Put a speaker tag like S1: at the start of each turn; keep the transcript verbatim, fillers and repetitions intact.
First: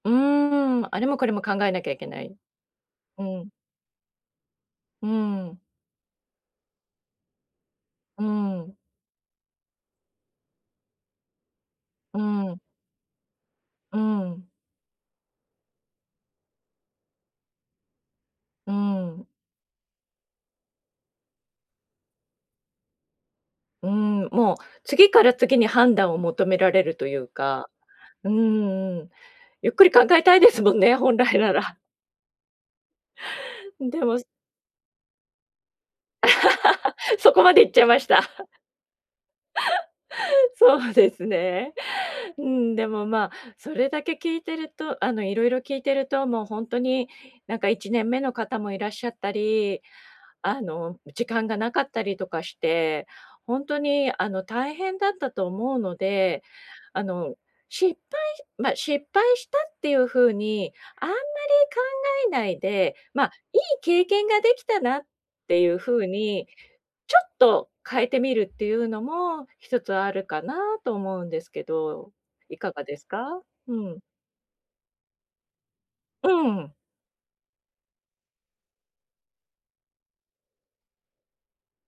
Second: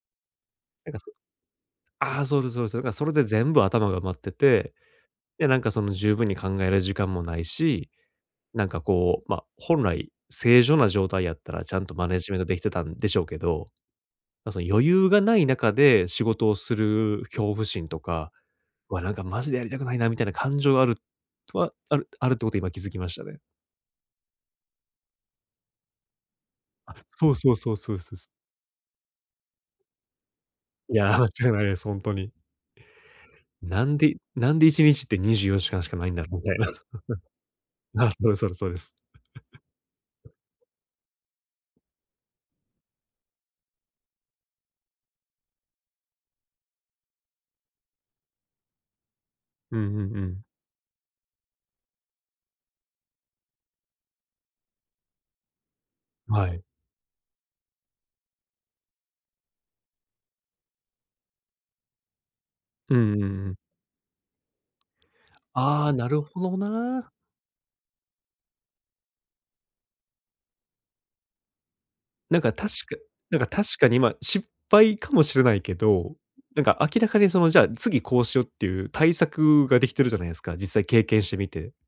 S1: うーん、
S2: なん
S1: あ
S2: か、
S1: れ
S2: そ、
S1: もこれも考えなきゃいけ
S2: あ
S1: な
S2: あ、
S1: い。
S2: そうですそうです。そう。だからそれで
S1: うん。
S2: 全部頭が埋まってて、
S1: うー
S2: で、な
S1: ん。
S2: んか、その、十分に考える時間もないし、
S1: うー
S2: なん
S1: ん。
S2: か、こう、ま、本来正常な状態やったらちゃんとマネ
S1: う
S2: ー
S1: ー
S2: ジメントで
S1: ん。
S2: きてたんでしょうけど、
S1: うーん。
S2: ま、その、余裕がない中で仕事をする恐怖心とか、
S1: うー
S2: ま、なんか、
S1: ん。
S2: マジでやりたくないなみたいな感情がある、とはあるあるっていうこと今気づきましたね。
S1: うーん、もう、次から次に判断を求められる
S2: あ、
S1: という
S2: そうそう
S1: か、
S2: そうそうそうす。
S1: うんうん、ゆっくり考えたいですもんね、
S2: い
S1: 本
S2: や、間
S1: 来
S2: 違
S1: な
S2: いないで
S1: ら。
S2: す、ほんとに。な
S1: ん、
S2: ん
S1: で
S2: で
S1: も
S2: なんで、いちにちってにじゅうよじかんしかないんだろうみたいな。
S1: そこまでいっちゃいま し
S2: あ、そ
S1: た。
S2: うですそ うですそうです。
S1: そうですね。うん、でも、ま、それだけ聞いてると、あの、色々聞いてると、もう、ほんとに、なんか、いちねんめの方もいらっしゃった
S2: う
S1: り、
S2: んうんうん。
S1: あの、時間がなかったりとかして、ほんとに、あの、大変だったと思うので、
S2: はい。
S1: あの、失敗、ま、失敗したっていう風に、あんまり考えないで、
S2: うんうんう
S1: ま、
S2: ん。
S1: いい経験ができたなっていう
S2: ああ、
S1: 風
S2: なるほ
S1: に、
S2: どな。
S1: ちょっと、変えてみるっていうのもひとつあるかなと思うんですけど
S2: なんか、
S1: い
S2: 確
S1: かが
S2: か
S1: ですか？
S2: なんか、
S1: う
S2: 確かに、
S1: ん。
S2: ま、失敗かもしれないけど、
S1: う
S2: なん
S1: ん。
S2: か、明らかに、その、じゃあ、次、こうしようっていう対策ができてるじゃないですか？実際経験してみて。